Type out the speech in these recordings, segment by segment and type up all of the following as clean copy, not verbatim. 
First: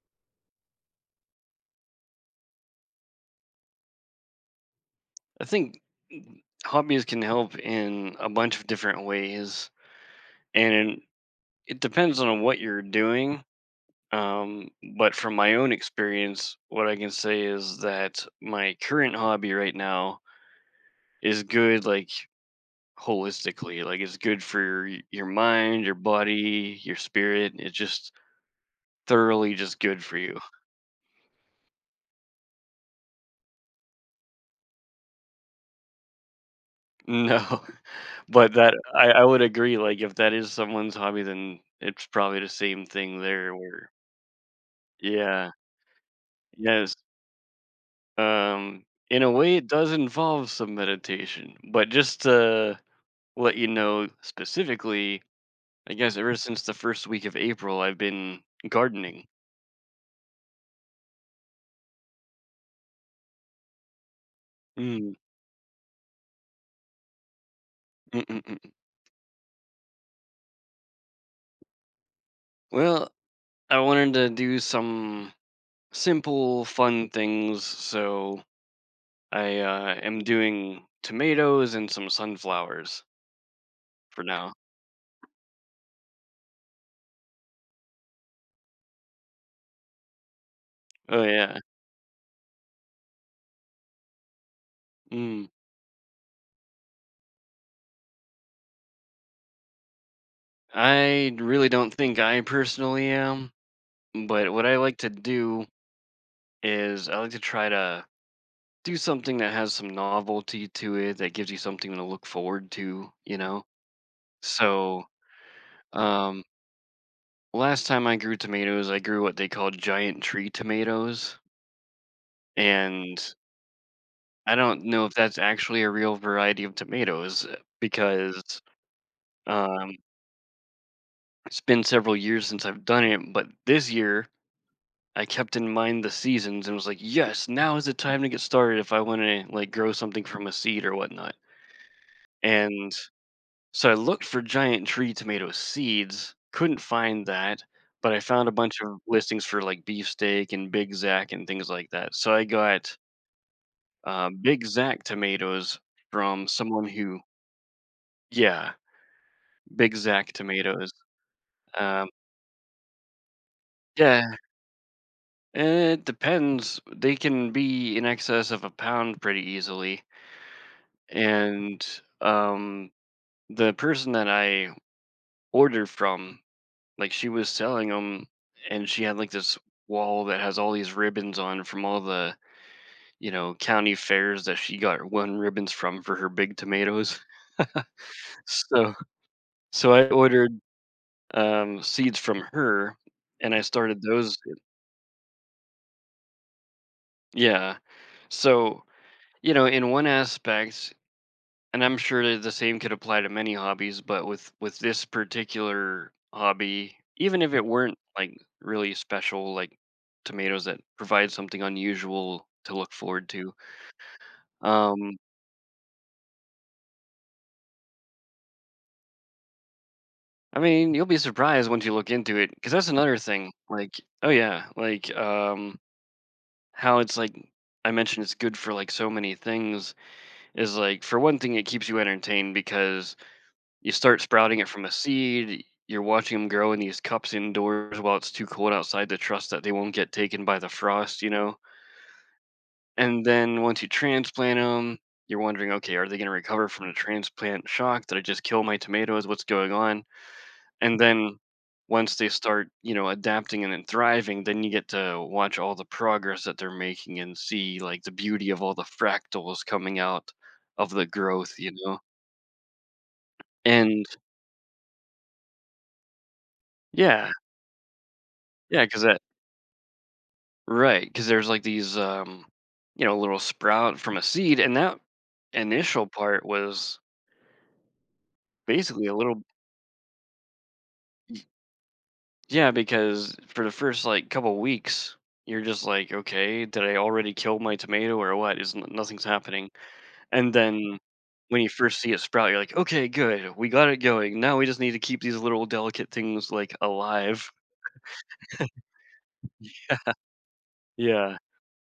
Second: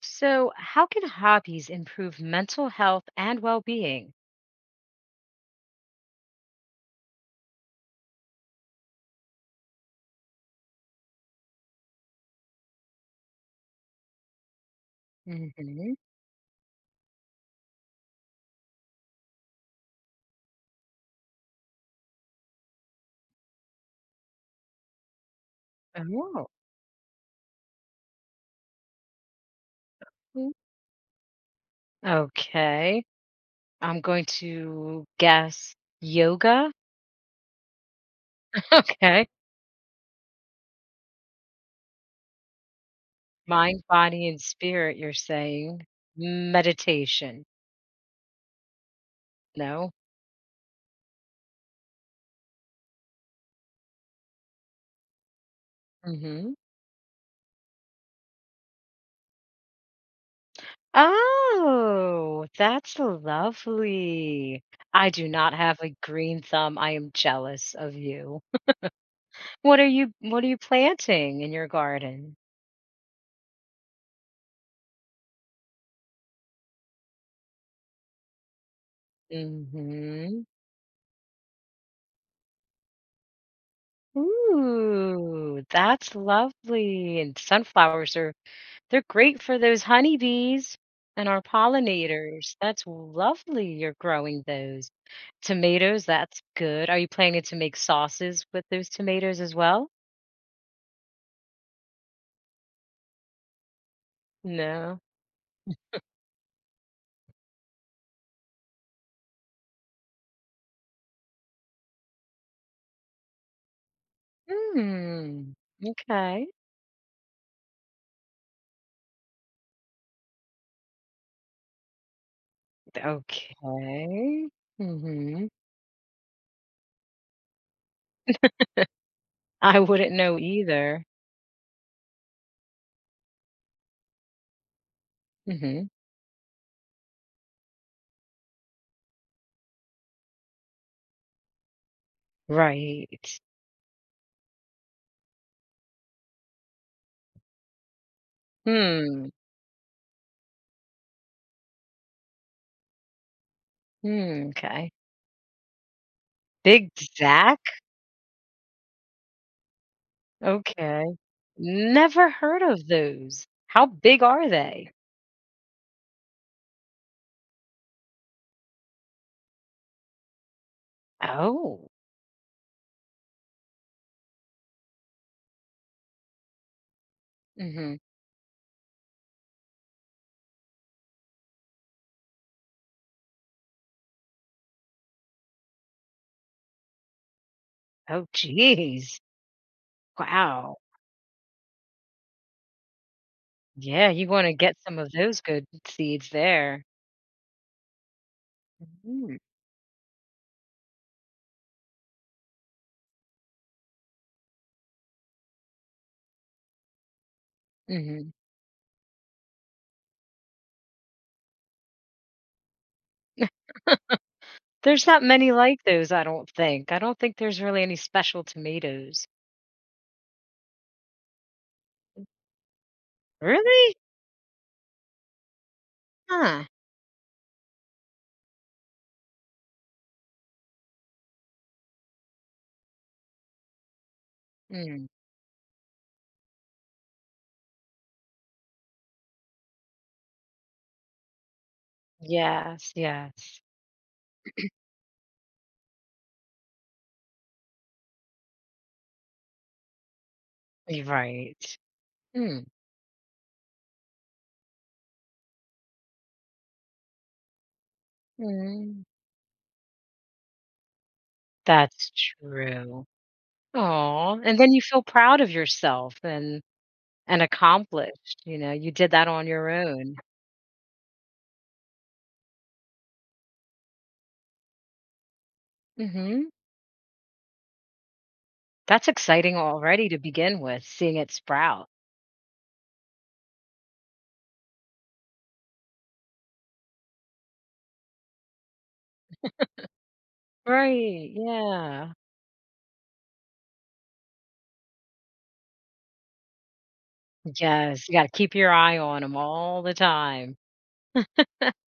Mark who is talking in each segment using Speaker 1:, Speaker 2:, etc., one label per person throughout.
Speaker 1: So, how can hobbies improve mental health and well being?
Speaker 2: I think hobbies can help in a bunch of different ways, and it depends on what you're doing. Um, but from my own
Speaker 1: Hmm.
Speaker 2: experience, what I can say is that my current hobby right now is good, like holistically. Like it's good for your mind, your
Speaker 1: Oh,
Speaker 2: body, your spirit. It's just thoroughly just good for you.
Speaker 1: mm, okay. I'm going to guess yoga.
Speaker 2: No, but that I
Speaker 1: Okay.
Speaker 2: would agree. Like if that is someone's hobby, then it's probably the same thing there.
Speaker 1: Mind,
Speaker 2: Where
Speaker 1: body, and spirit, you're
Speaker 2: yeah,
Speaker 1: saying.
Speaker 2: Yes.
Speaker 1: Meditation.
Speaker 2: Um, in a way, it
Speaker 1: No.
Speaker 2: does involve some meditation, but just to let you know specifically, I guess ever
Speaker 1: Hmm.
Speaker 2: since the first week of April, I've been gardening.
Speaker 1: Oh, that's lovely. I
Speaker 2: Mm,
Speaker 1: do not have a green thumb. I am jealous of
Speaker 2: mm, mm,
Speaker 1: you.
Speaker 2: mm.
Speaker 1: What are you planting in your garden?
Speaker 2: Well, I wanted to do some simple, fun things, so I am
Speaker 1: Mhm.
Speaker 2: doing tomatoes and some sunflowers for now.
Speaker 1: Ooh, that's lovely. And sunflowers are they're great for those honeybees
Speaker 2: Oh,
Speaker 1: and our
Speaker 2: yeah.
Speaker 1: pollinators. That's lovely you're growing those.
Speaker 2: Mm.
Speaker 1: Tomatoes, that's good. Are you planning to make sauces with those tomatoes as well?
Speaker 2: I really don't think I personally am, but what I like
Speaker 1: No.
Speaker 2: to do is I like to try to do something that has some novelty to it that gives you something to look forward to, you know? So,
Speaker 1: Hmm.
Speaker 2: um,
Speaker 1: Okay.
Speaker 2: last time I grew tomatoes, I grew what they call giant tree tomatoes. And
Speaker 1: Okay.
Speaker 2: I don't know if that's
Speaker 1: Hmm.
Speaker 2: actually a real variety of tomatoes because
Speaker 1: I
Speaker 2: um,
Speaker 1: wouldn't know either.
Speaker 2: it's been several years since I've done it. But this year, I kept in
Speaker 1: Hmm.
Speaker 2: mind the seasons and was like, yes, now is the time to get started if I want to like grow something from a seed or whatnot. And
Speaker 1: Right.
Speaker 2: so I looked for giant tree tomato seeds, couldn't find that, but I found a bunch of
Speaker 1: Hmm.
Speaker 2: listings for like beefsteak and Big Zack and things like that. So I got
Speaker 1: Hmm.
Speaker 2: Big
Speaker 1: Okay.
Speaker 2: Zack tomatoes from someone
Speaker 1: Big
Speaker 2: who,
Speaker 1: Zach?
Speaker 2: yeah, Big Zack tomatoes.
Speaker 1: Okay.
Speaker 2: Um,
Speaker 1: Never heard of those. How big
Speaker 2: yeah,
Speaker 1: are they?
Speaker 2: it depends. They can be in excess of a pound pretty easily. And
Speaker 1: Oh,
Speaker 2: um, the person that I ordered from like she was selling
Speaker 1: mhm.
Speaker 2: them, and she had like this wall that has all these ribbons on from all the you know county fairs that she got won ribbons from for her big tomatoes.
Speaker 1: Oh,
Speaker 2: So
Speaker 1: geez.
Speaker 2: so I ordered
Speaker 1: Wow.
Speaker 2: seeds from her, and I started
Speaker 1: Yeah, you
Speaker 2: those.
Speaker 1: wanna get some of those good seeds there.
Speaker 2: Yeah. So
Speaker 1: Mhm,
Speaker 2: you know, in one aspect, and I'm sure that the same could apply to many hobbies, but with this particular hobby, even if it weren't
Speaker 1: mhm.
Speaker 2: like really special, like tomatoes that provide something unusual to look forward to.
Speaker 1: There's
Speaker 2: Um,
Speaker 1: not many like those, I don't think. I don't think there's really any special tomatoes.
Speaker 2: I mean, you'll be surprised once you look into it, because that's another thing.
Speaker 1: Really?
Speaker 2: Like, oh yeah, like
Speaker 1: Huh.
Speaker 2: how it's like I mentioned, it's good for like so many things. Is like for one thing, it keeps you entertained because you start sprouting it from a
Speaker 1: Mm.
Speaker 2: seed. You're watching them grow in these cups indoors while it's too cold outside to trust that they won't get taken by the frost, you know?
Speaker 1: Yes,
Speaker 2: And
Speaker 1: yes.
Speaker 2: then once you transplant them, you're wondering, okay, are they going to recover from the transplant shock? Did I just kill my tomatoes? What's going on? And
Speaker 1: You're
Speaker 2: then
Speaker 1: right.
Speaker 2: once they
Speaker 1: Mm,
Speaker 2: start, you know, adapting and then thriving, then you get to watch all the progress that they're making and see like the beauty of all the
Speaker 1: mm.
Speaker 2: fractals coming out of the growth, you know?
Speaker 1: That's true.
Speaker 2: And
Speaker 1: Oh, and then you feel proud of yourself and
Speaker 2: yeah,
Speaker 1: And accomplished, you know,
Speaker 2: yeah,
Speaker 1: you
Speaker 2: because
Speaker 1: did that on your own.
Speaker 2: right, because there's like these, you know, little sprout from a seed, and that initial part
Speaker 1: Mhm.
Speaker 2: was
Speaker 1: That's
Speaker 2: basically a little,
Speaker 1: exciting already to begin with, seeing it
Speaker 2: y-
Speaker 1: sprout.
Speaker 2: yeah, because for the first like couple weeks, you're just like, okay, did I already kill my tomato or what? Nothing's happening, and then
Speaker 1: Right,
Speaker 2: when you first see
Speaker 1: yeah.
Speaker 2: it sprout, you're like, okay, good, we got it going. Now we just need to keep these little delicate things like alive.
Speaker 1: Yes, you gotta keep your eye on them all the time.
Speaker 2: Yeah.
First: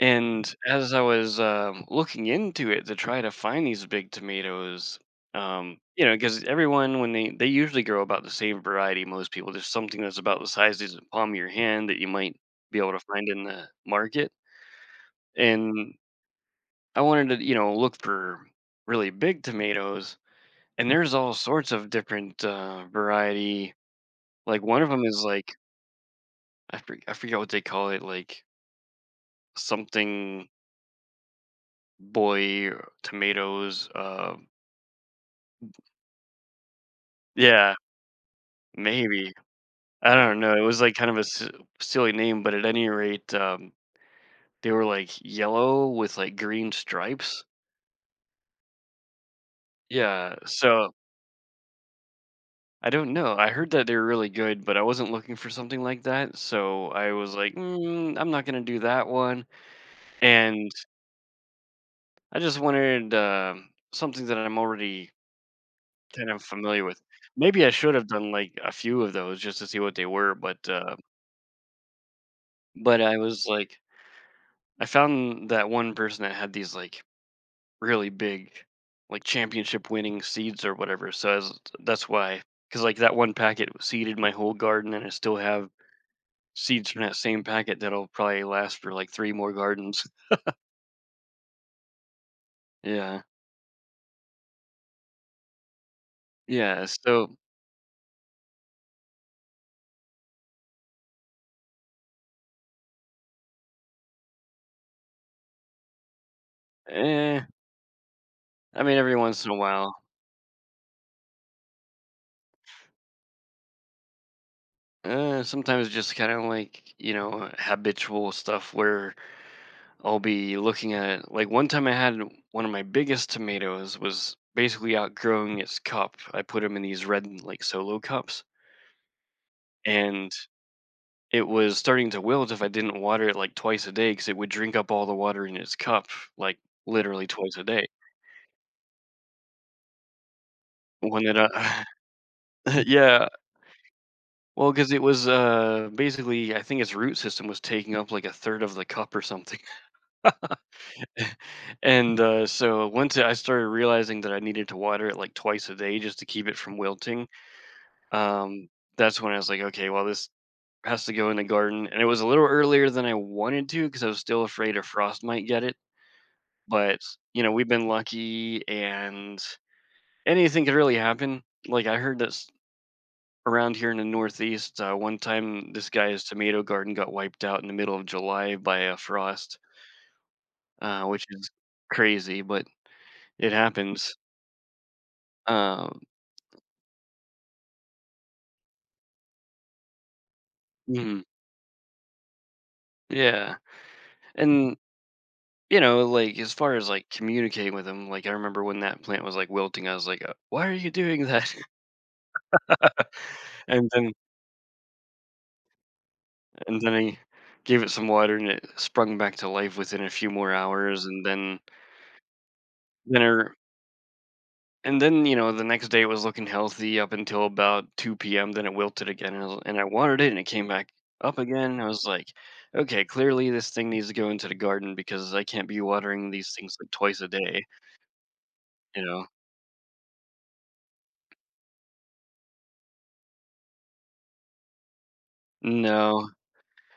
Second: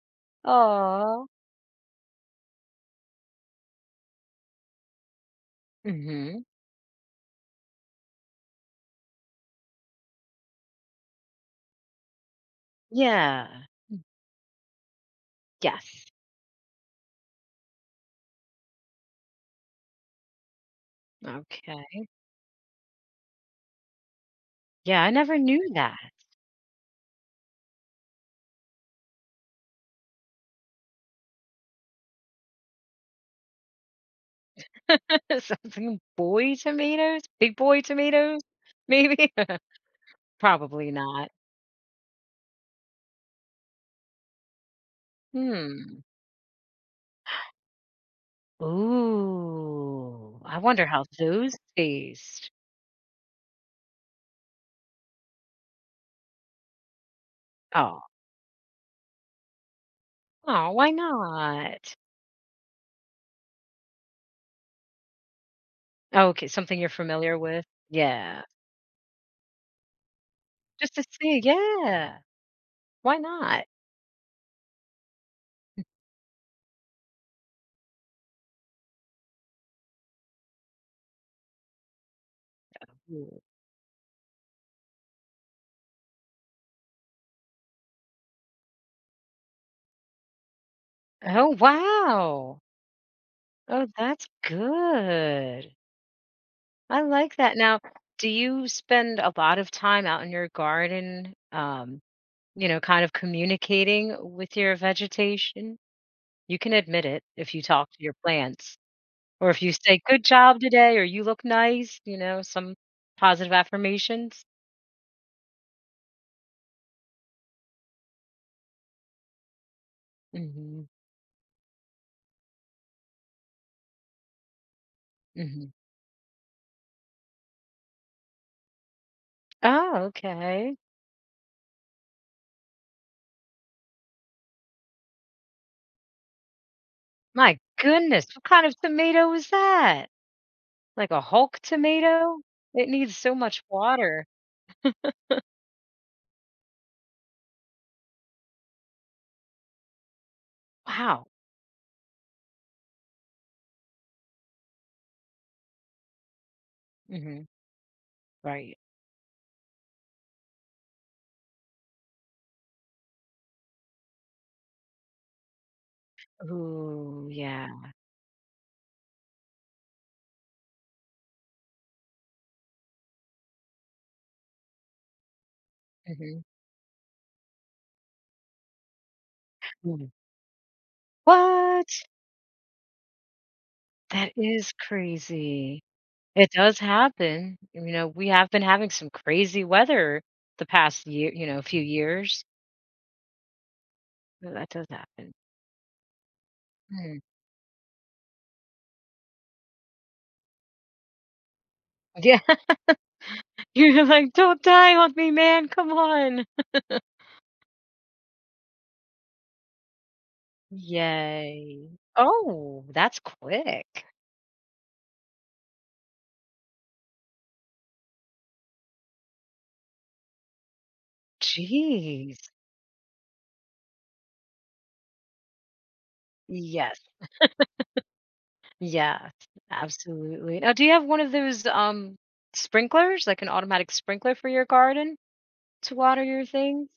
Speaker 2: And as I
Speaker 1: Oh.
Speaker 2: was looking into it to try to find these big tomatoes, you know,
Speaker 1: Mhm.
Speaker 2: because everyone when they usually grow about the same variety. Most people, there's something that's about the size of the palm of your hand that you might be able to find in
Speaker 1: Yeah.
Speaker 2: the market. And
Speaker 1: Yes.
Speaker 2: I wanted to, you know, look for really big tomatoes. And there's all sorts of
Speaker 1: Okay.
Speaker 2: different variety. Like one of
Speaker 1: Yeah,
Speaker 2: them
Speaker 1: I
Speaker 2: is
Speaker 1: never
Speaker 2: like
Speaker 1: knew that.
Speaker 2: I forget what they call it, like something boy tomatoes.
Speaker 1: Something boy tomatoes? Big
Speaker 2: Yeah,
Speaker 1: boy tomatoes? Maybe?
Speaker 2: maybe. I don't know. It was,
Speaker 1: Probably
Speaker 2: like, kind of a
Speaker 1: not.
Speaker 2: s silly name, but at any rate, they were, like, yellow
Speaker 1: Hmm.
Speaker 2: with, like, green stripes. Yeah,
Speaker 1: Ooh, I wonder
Speaker 2: so
Speaker 1: how those taste.
Speaker 2: I don't know. I heard that they were really good, but I wasn't looking for something like that, so I was like,
Speaker 1: Oh.
Speaker 2: "Mm, I'm not gonna do that one,"
Speaker 1: Oh,
Speaker 2: and
Speaker 1: why not?
Speaker 2: I just wanted, something that I'm already
Speaker 1: Oh,
Speaker 2: kind of
Speaker 1: okay, something
Speaker 2: familiar
Speaker 1: you're
Speaker 2: with.
Speaker 1: familiar
Speaker 2: Maybe
Speaker 1: with?
Speaker 2: I should have done,
Speaker 1: Yeah.
Speaker 2: like, a few of those just to see what they were, but,
Speaker 1: Just to see, yeah. Why
Speaker 2: I was
Speaker 1: not?
Speaker 2: like I found that one person that had these, like really big like championship winning seeds or whatever. So as, that's why cuz like that one
Speaker 1: Mm.
Speaker 2: packet seeded my whole garden and I still have seeds from that same packet that'll probably last for like 3 more gardens.
Speaker 1: Oh, wow.
Speaker 2: Yeah.
Speaker 1: Oh, that's good.
Speaker 2: Yeah,
Speaker 1: I like
Speaker 2: so
Speaker 1: that. Now, do you spend a lot of time out in your garden, you know, kind of communicating with your vegetation? You can admit it
Speaker 2: eh,
Speaker 1: if you talk to your plants
Speaker 2: I mean every once
Speaker 1: or
Speaker 2: in a
Speaker 1: if you
Speaker 2: while.
Speaker 1: say, "Good job today," or "You look nice," you know, some positive affirmations?
Speaker 2: Sometimes just kind of like, you know, habitual stuff where I'll be
Speaker 1: Mhm,
Speaker 2: looking at like one time I had one of my biggest tomatoes was basically outgrowing
Speaker 1: mhm.
Speaker 2: its cup. I put them in these red like solo cups
Speaker 1: Oh,
Speaker 2: and
Speaker 1: okay.
Speaker 2: it was starting to wilt if I didn't water it like twice a day because it would drink up all the water in its cup, like literally twice
Speaker 1: My
Speaker 2: a day.
Speaker 1: goodness, what kind of tomato is that? Like a
Speaker 2: When
Speaker 1: Hulk tomato? It needs
Speaker 2: yeah,
Speaker 1: so much water.
Speaker 2: well, because it was basically, I think its root system was taking up like a third of the cup or something.
Speaker 1: Wow.
Speaker 2: And so once I started realizing that I needed to water it like twice a day just to keep it from wilting,
Speaker 1: Mhm.
Speaker 2: um,
Speaker 1: Right.
Speaker 2: that's when I was like, okay, well, this has to go in the garden. And it was a little earlier than I wanted to because I was still afraid a frost might get it. But,
Speaker 1: Ooh,
Speaker 2: you know,
Speaker 1: yeah.
Speaker 2: we've been lucky and anything could really happen. Like I heard this around here in the Northeast, one time this guy's
Speaker 1: Mhm.
Speaker 2: tomato garden got wiped out in the middle of July by a frost,
Speaker 1: Mm.
Speaker 2: which is
Speaker 1: What?
Speaker 2: crazy, but it happens.
Speaker 1: That is crazy.
Speaker 2: Um,
Speaker 1: It does happen. You know, we have been having some crazy weather the past
Speaker 2: mhm,
Speaker 1: year, you know, few years.
Speaker 2: yeah.
Speaker 1: So that
Speaker 2: And,
Speaker 1: does happen.
Speaker 2: you know, like as far as like
Speaker 1: Mm.
Speaker 2: communicating with him, like I remember when that plant was like wilting, I was like, why are you doing that?
Speaker 1: Yeah.
Speaker 2: and
Speaker 1: You're
Speaker 2: then
Speaker 1: like, "Don't die on me, man. Come on."
Speaker 2: And then I gave it some water, and it sprung back to life within a few more hours, and
Speaker 1: Yay. Oh, that's
Speaker 2: then er
Speaker 1: quick.
Speaker 2: then, you know, the next day it was looking healthy up until about 2 p.m., then it wilted again, and I watered it, and it came back up again, I was like,
Speaker 1: Jeez.
Speaker 2: "Okay, clearly this thing needs to go into the garden because I can't be watering these things, like,
Speaker 1: Yes.
Speaker 2: twice a day," you know?
Speaker 1: Yes. Absolutely. Now, do you have one of those sprinklers, like an automatic sprinkler for your garden to water
Speaker 2: No,
Speaker 1: your things?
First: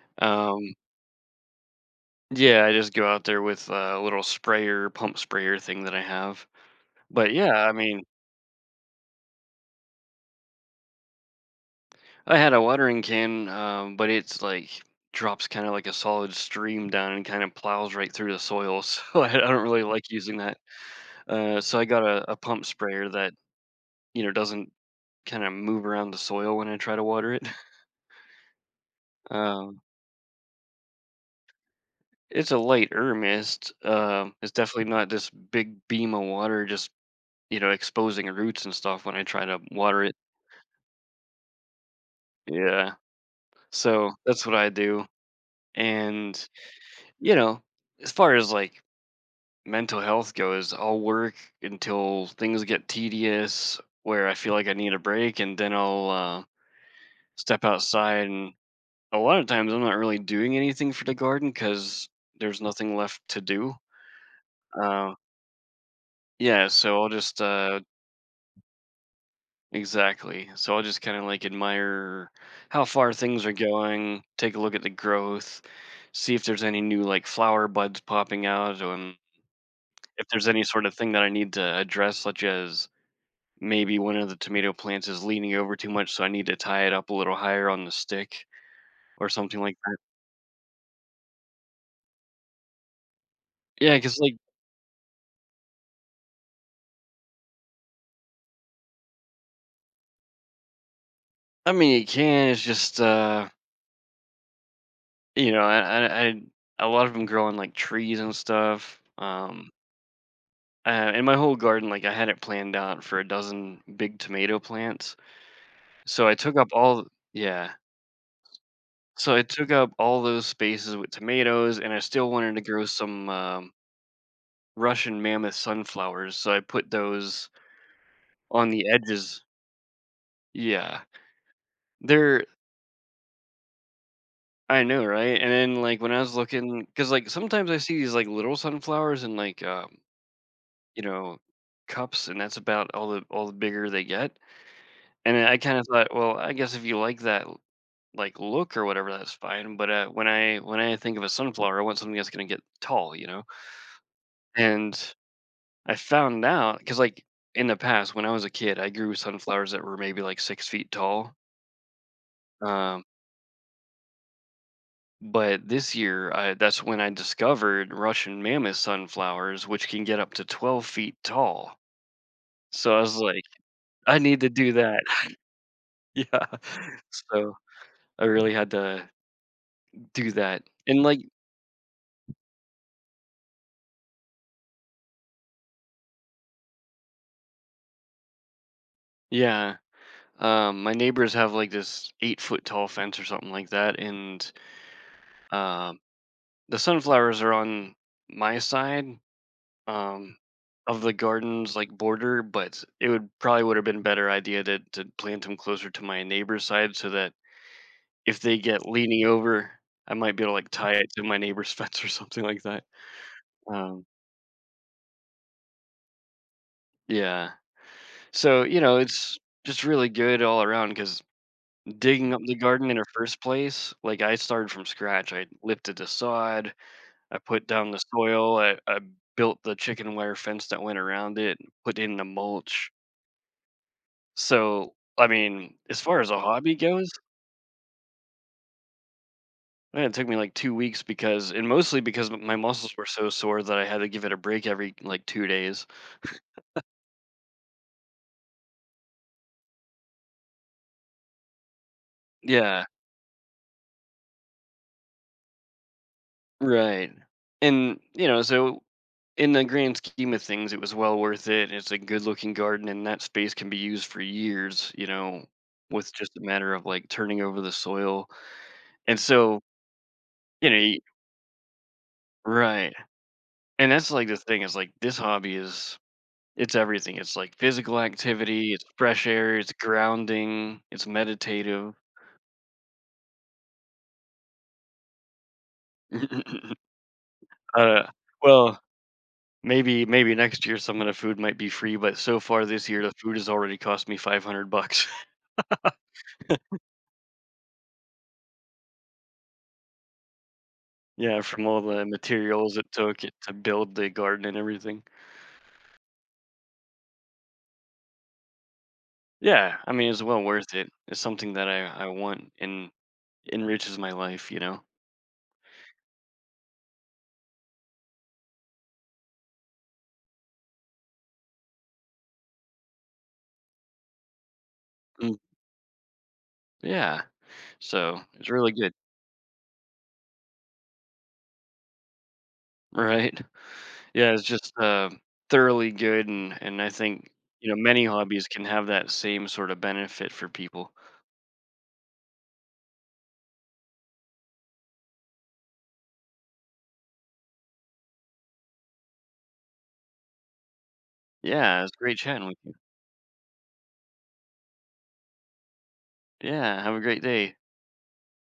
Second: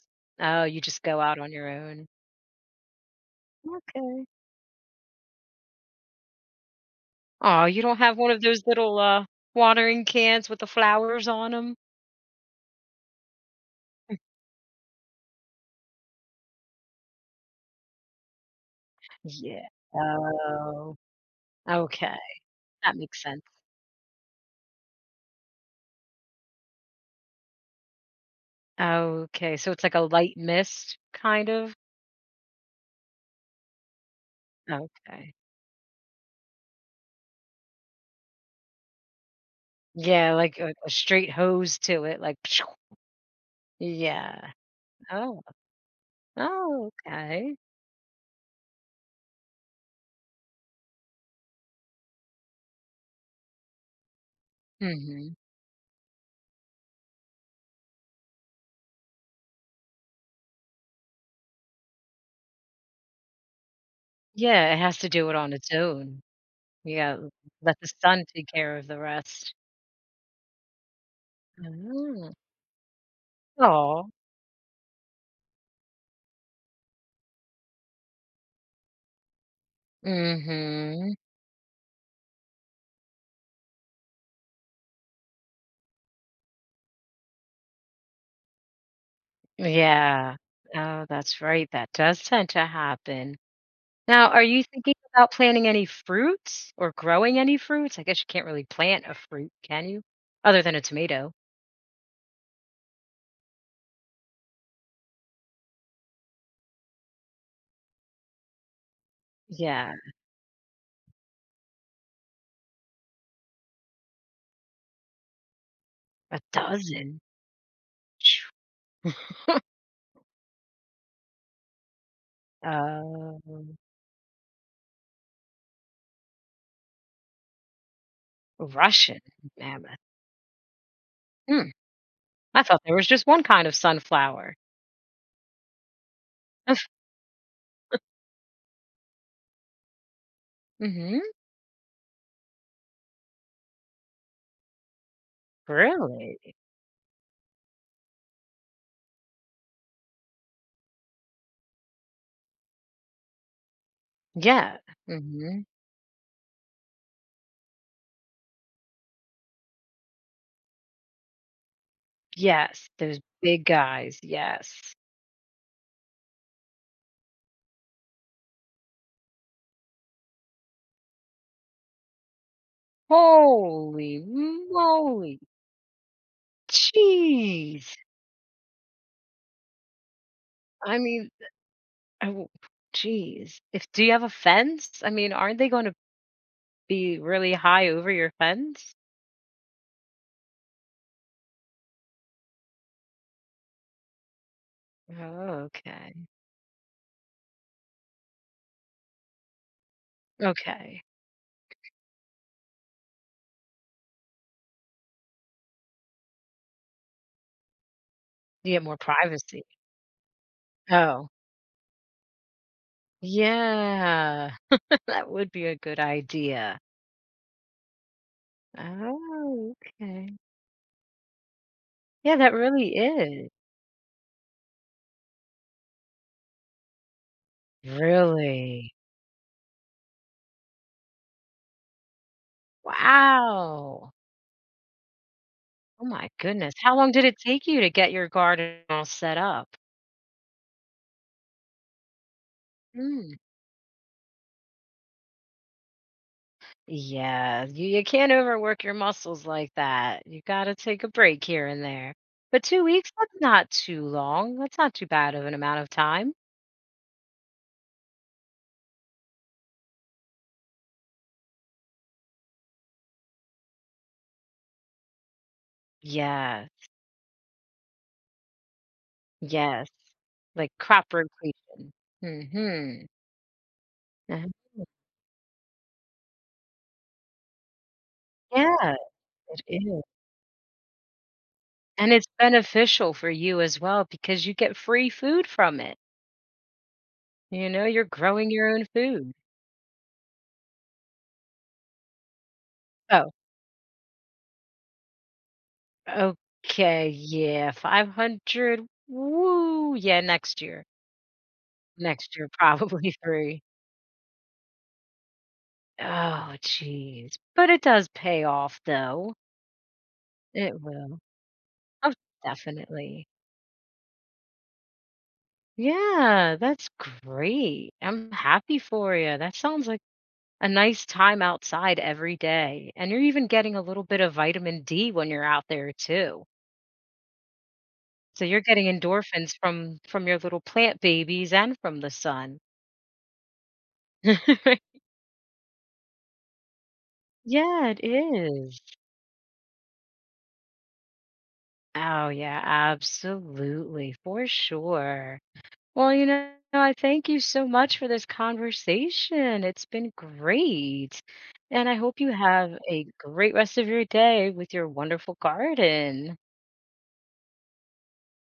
Speaker 1: Oh,
Speaker 2: um
Speaker 1: you just go out on your own.
Speaker 2: Yeah, I just go out there with a little
Speaker 1: Okay.
Speaker 2: sprayer, pump sprayer thing that I have. But, yeah,
Speaker 1: Oh,
Speaker 2: I
Speaker 1: you don't
Speaker 2: mean
Speaker 1: have one of those little watering cans with the flowers on them?
Speaker 2: I had a watering can, but it's like drops kind of like a solid stream down and kind of plows right through the soil. So I don't
Speaker 1: Yeah.
Speaker 2: really like using that.
Speaker 1: Oh.
Speaker 2: So I got
Speaker 1: Okay.
Speaker 2: a pump
Speaker 1: That
Speaker 2: sprayer
Speaker 1: makes
Speaker 2: that
Speaker 1: sense.
Speaker 2: you know doesn't kind of move around the soil when I try to water it.
Speaker 1: Okay. So
Speaker 2: Um,
Speaker 1: it's like a light mist kind of.
Speaker 2: it's a light mist. It's definitely not this
Speaker 1: Okay.
Speaker 2: big beam of water just you know exposing roots and stuff when I try to water it.
Speaker 1: Yeah, like a straight hose to it, like
Speaker 2: Yeah. So that's
Speaker 1: Yeah.
Speaker 2: what I do.
Speaker 1: Oh,
Speaker 2: And
Speaker 1: oh,
Speaker 2: you
Speaker 1: okay.
Speaker 2: know, as far as like mental health goes, I'll work until things get tedious where I feel like I need a
Speaker 1: Mhm.
Speaker 2: break, and then I'll step outside. And a lot of times, I'm not really doing anything for the garden because there's nothing left to do.
Speaker 1: Yeah, it has to
Speaker 2: Uh,
Speaker 1: do it on its own.
Speaker 2: yeah, so I'll
Speaker 1: Yeah,
Speaker 2: just
Speaker 1: let
Speaker 2: uh,
Speaker 1: the sun take care of the rest.
Speaker 2: exactly. So I'll just kind of like admire
Speaker 1: Oh.
Speaker 2: how far things are
Speaker 1: Aw.
Speaker 2: going, take a look at the growth, see if there's any new like flower buds popping out, and if there's any sort of thing
Speaker 1: Mhm.
Speaker 2: that I need to address, such as maybe one of the tomato plants is leaning over too much, so I need to tie it up a little higher on the stick or something like that.
Speaker 1: Yeah. Oh, that's right, that does tend to happen.
Speaker 2: Yeah, because
Speaker 1: Now,
Speaker 2: like,
Speaker 1: are you thinking about planting any fruits or growing any fruits? I guess you can't really plant a fruit, can you? Other than a tomato.
Speaker 2: I mean, you can, it's just, you know, I a lot of them grow on, like, trees and stuff,
Speaker 1: Yeah,
Speaker 2: and my whole garden, like, I had it planned out for a dozen big tomato plants, so I
Speaker 1: a
Speaker 2: took up all
Speaker 1: dozen.
Speaker 2: yeah.
Speaker 1: Phew.
Speaker 2: So I took up all those spaces with tomatoes, and I still wanted to grow some,
Speaker 1: Uh,
Speaker 2: Russian mammoth sunflowers, so I put those on the
Speaker 1: Russian
Speaker 2: edges.
Speaker 1: mammoth.
Speaker 2: Yeah.
Speaker 1: Hmm,
Speaker 2: They're
Speaker 1: I thought there was just one kind of sunflower.
Speaker 2: I know, right? And then, like, when I was looking, because like, sometimes I see these, like, little sunflowers in, like, you
Speaker 1: Mhm.
Speaker 2: know, cups, and that's about all the bigger they get, and I kinda thought, "Well,
Speaker 1: Really?
Speaker 2: I guess if you like that, like, look or whatever, that's fine," but, when I think of a sunflower, I want something that's gonna get tall, you know?
Speaker 1: Yeah.
Speaker 2: And
Speaker 1: Mhm.
Speaker 2: I found out because like, in the past, when I was a kid, I grew sunflowers that were maybe, like, 6 feet tall,
Speaker 1: Yes,
Speaker 2: um
Speaker 1: those big guys, yes.
Speaker 2: But this year, that's when I discovered Russian mammoth sunflowers, which can get up to 12 feet tall. So I was like, I
Speaker 1: Holy
Speaker 2: need to do that.
Speaker 1: moly.
Speaker 2: yeah. So
Speaker 1: Jeez.
Speaker 2: I really had to do that.
Speaker 1: I
Speaker 2: And like,
Speaker 1: mean, oh, jeez. If do you have a fence? I mean, aren't they gonna be really high over your fence?
Speaker 2: yeah, my neighbors have like this 8 foot tall fence or something like that. And
Speaker 1: Oh,
Speaker 2: um,
Speaker 1: okay.
Speaker 2: the sunflowers are on my side um,
Speaker 1: Okay.
Speaker 2: of the garden's like border, but it would probably would have been a better idea to plant them closer to my neighbor's side so that if they
Speaker 1: You get
Speaker 2: get
Speaker 1: more
Speaker 2: leaning
Speaker 1: privacy.
Speaker 2: over, I might be able to, like, tie it to
Speaker 1: Oh,
Speaker 2: my neighbor's fence or something like that. Um,
Speaker 1: yeah. That would be a good idea.
Speaker 2: yeah. So, you know, it's
Speaker 1: Oh,
Speaker 2: just really
Speaker 1: okay.
Speaker 2: good all around because digging
Speaker 1: Yeah,
Speaker 2: up
Speaker 1: that
Speaker 2: the garden
Speaker 1: really
Speaker 2: in the first
Speaker 1: is.
Speaker 2: place, like, I started from scratch. I lifted the sod, I put down the soil, I
Speaker 1: Really?
Speaker 2: I built the chicken wire fence that went around it, put in the mulch.
Speaker 1: Wow.
Speaker 2: So, I mean, as
Speaker 1: Oh
Speaker 2: far
Speaker 1: my
Speaker 2: as a
Speaker 1: goodness.
Speaker 2: hobby
Speaker 1: How
Speaker 2: goes,
Speaker 1: long did it take you to get your garden all set up?
Speaker 2: man, it took me, like, 2 weeks because and mostly because m my muscles were so
Speaker 1: Mm.
Speaker 2: sore that I had to give it a break every, like, 2 days.
Speaker 1: Yeah, you can't overwork your muscles like that. You got to take a break here and there. But two
Speaker 2: Yeah,
Speaker 1: weeks, that's not too long. That's not too bad of an amount of time.
Speaker 2: right. And, you know, so in the grand scheme of things, it was well worth it. It's a good looking garden, and that space can be used for years, you know, with just a
Speaker 1: Yes,
Speaker 2: matter of like turning over the soil. And so,
Speaker 1: yes.
Speaker 2: you
Speaker 1: Like
Speaker 2: know,
Speaker 1: crop rotation.
Speaker 2: right.
Speaker 1: Mm-hmm.
Speaker 2: And that's like the thing is like this hobby is it's everything. It's like physical activity, it's
Speaker 1: Yeah,
Speaker 2: fresh air,
Speaker 1: it
Speaker 2: it's
Speaker 1: is.
Speaker 2: grounding, it's meditative.
Speaker 1: And it's beneficial for you as well because you get free food from it. You know,
Speaker 2: uh,
Speaker 1: you're growing your
Speaker 2: well,
Speaker 1: own food.
Speaker 2: Maybe maybe next year some of the food might be free, but so far this year the
Speaker 1: Oh,
Speaker 2: food has already cost me 500 bucks.
Speaker 1: okay. Yeah, 500. Woo. Yeah, next year.
Speaker 2: Yeah, from all the
Speaker 1: Next year,
Speaker 2: materials it
Speaker 1: probably
Speaker 2: took it to
Speaker 1: three.
Speaker 2: build the garden and everything.
Speaker 1: Oh, geez, but it does pay off, though.
Speaker 2: Yeah, I mean, it's well worth
Speaker 1: It
Speaker 2: it.
Speaker 1: will.
Speaker 2: It's something that I
Speaker 1: Oh,
Speaker 2: want and
Speaker 1: definitely.
Speaker 2: enriches my life, you know?
Speaker 1: Yeah, that's great. I'm happy for you. That sounds like a nice time outside every day. And you're even getting a little bit of vitamin D when
Speaker 2: Mm,
Speaker 1: you're out there too.
Speaker 2: yeah, so
Speaker 1: So
Speaker 2: it's
Speaker 1: you're
Speaker 2: really
Speaker 1: getting
Speaker 2: good,
Speaker 1: endorphins from your little plant babies and from the sun.
Speaker 2: right? Yeah, it's just, thoroughly good, and I think, you know,
Speaker 1: Yeah, it
Speaker 2: many hobbies can
Speaker 1: is.
Speaker 2: have that same sort of benefit for people.
Speaker 1: Oh yeah, absolutely. For sure. Well, you know, I thank you so much for this conversation. It's been great.
Speaker 2: Yeah,
Speaker 1: And
Speaker 2: it's
Speaker 1: I
Speaker 2: great
Speaker 1: hope you
Speaker 2: chatting with you.
Speaker 1: have a great rest of your day with your wonderful garden.
Speaker 2: Yeah, have a great day.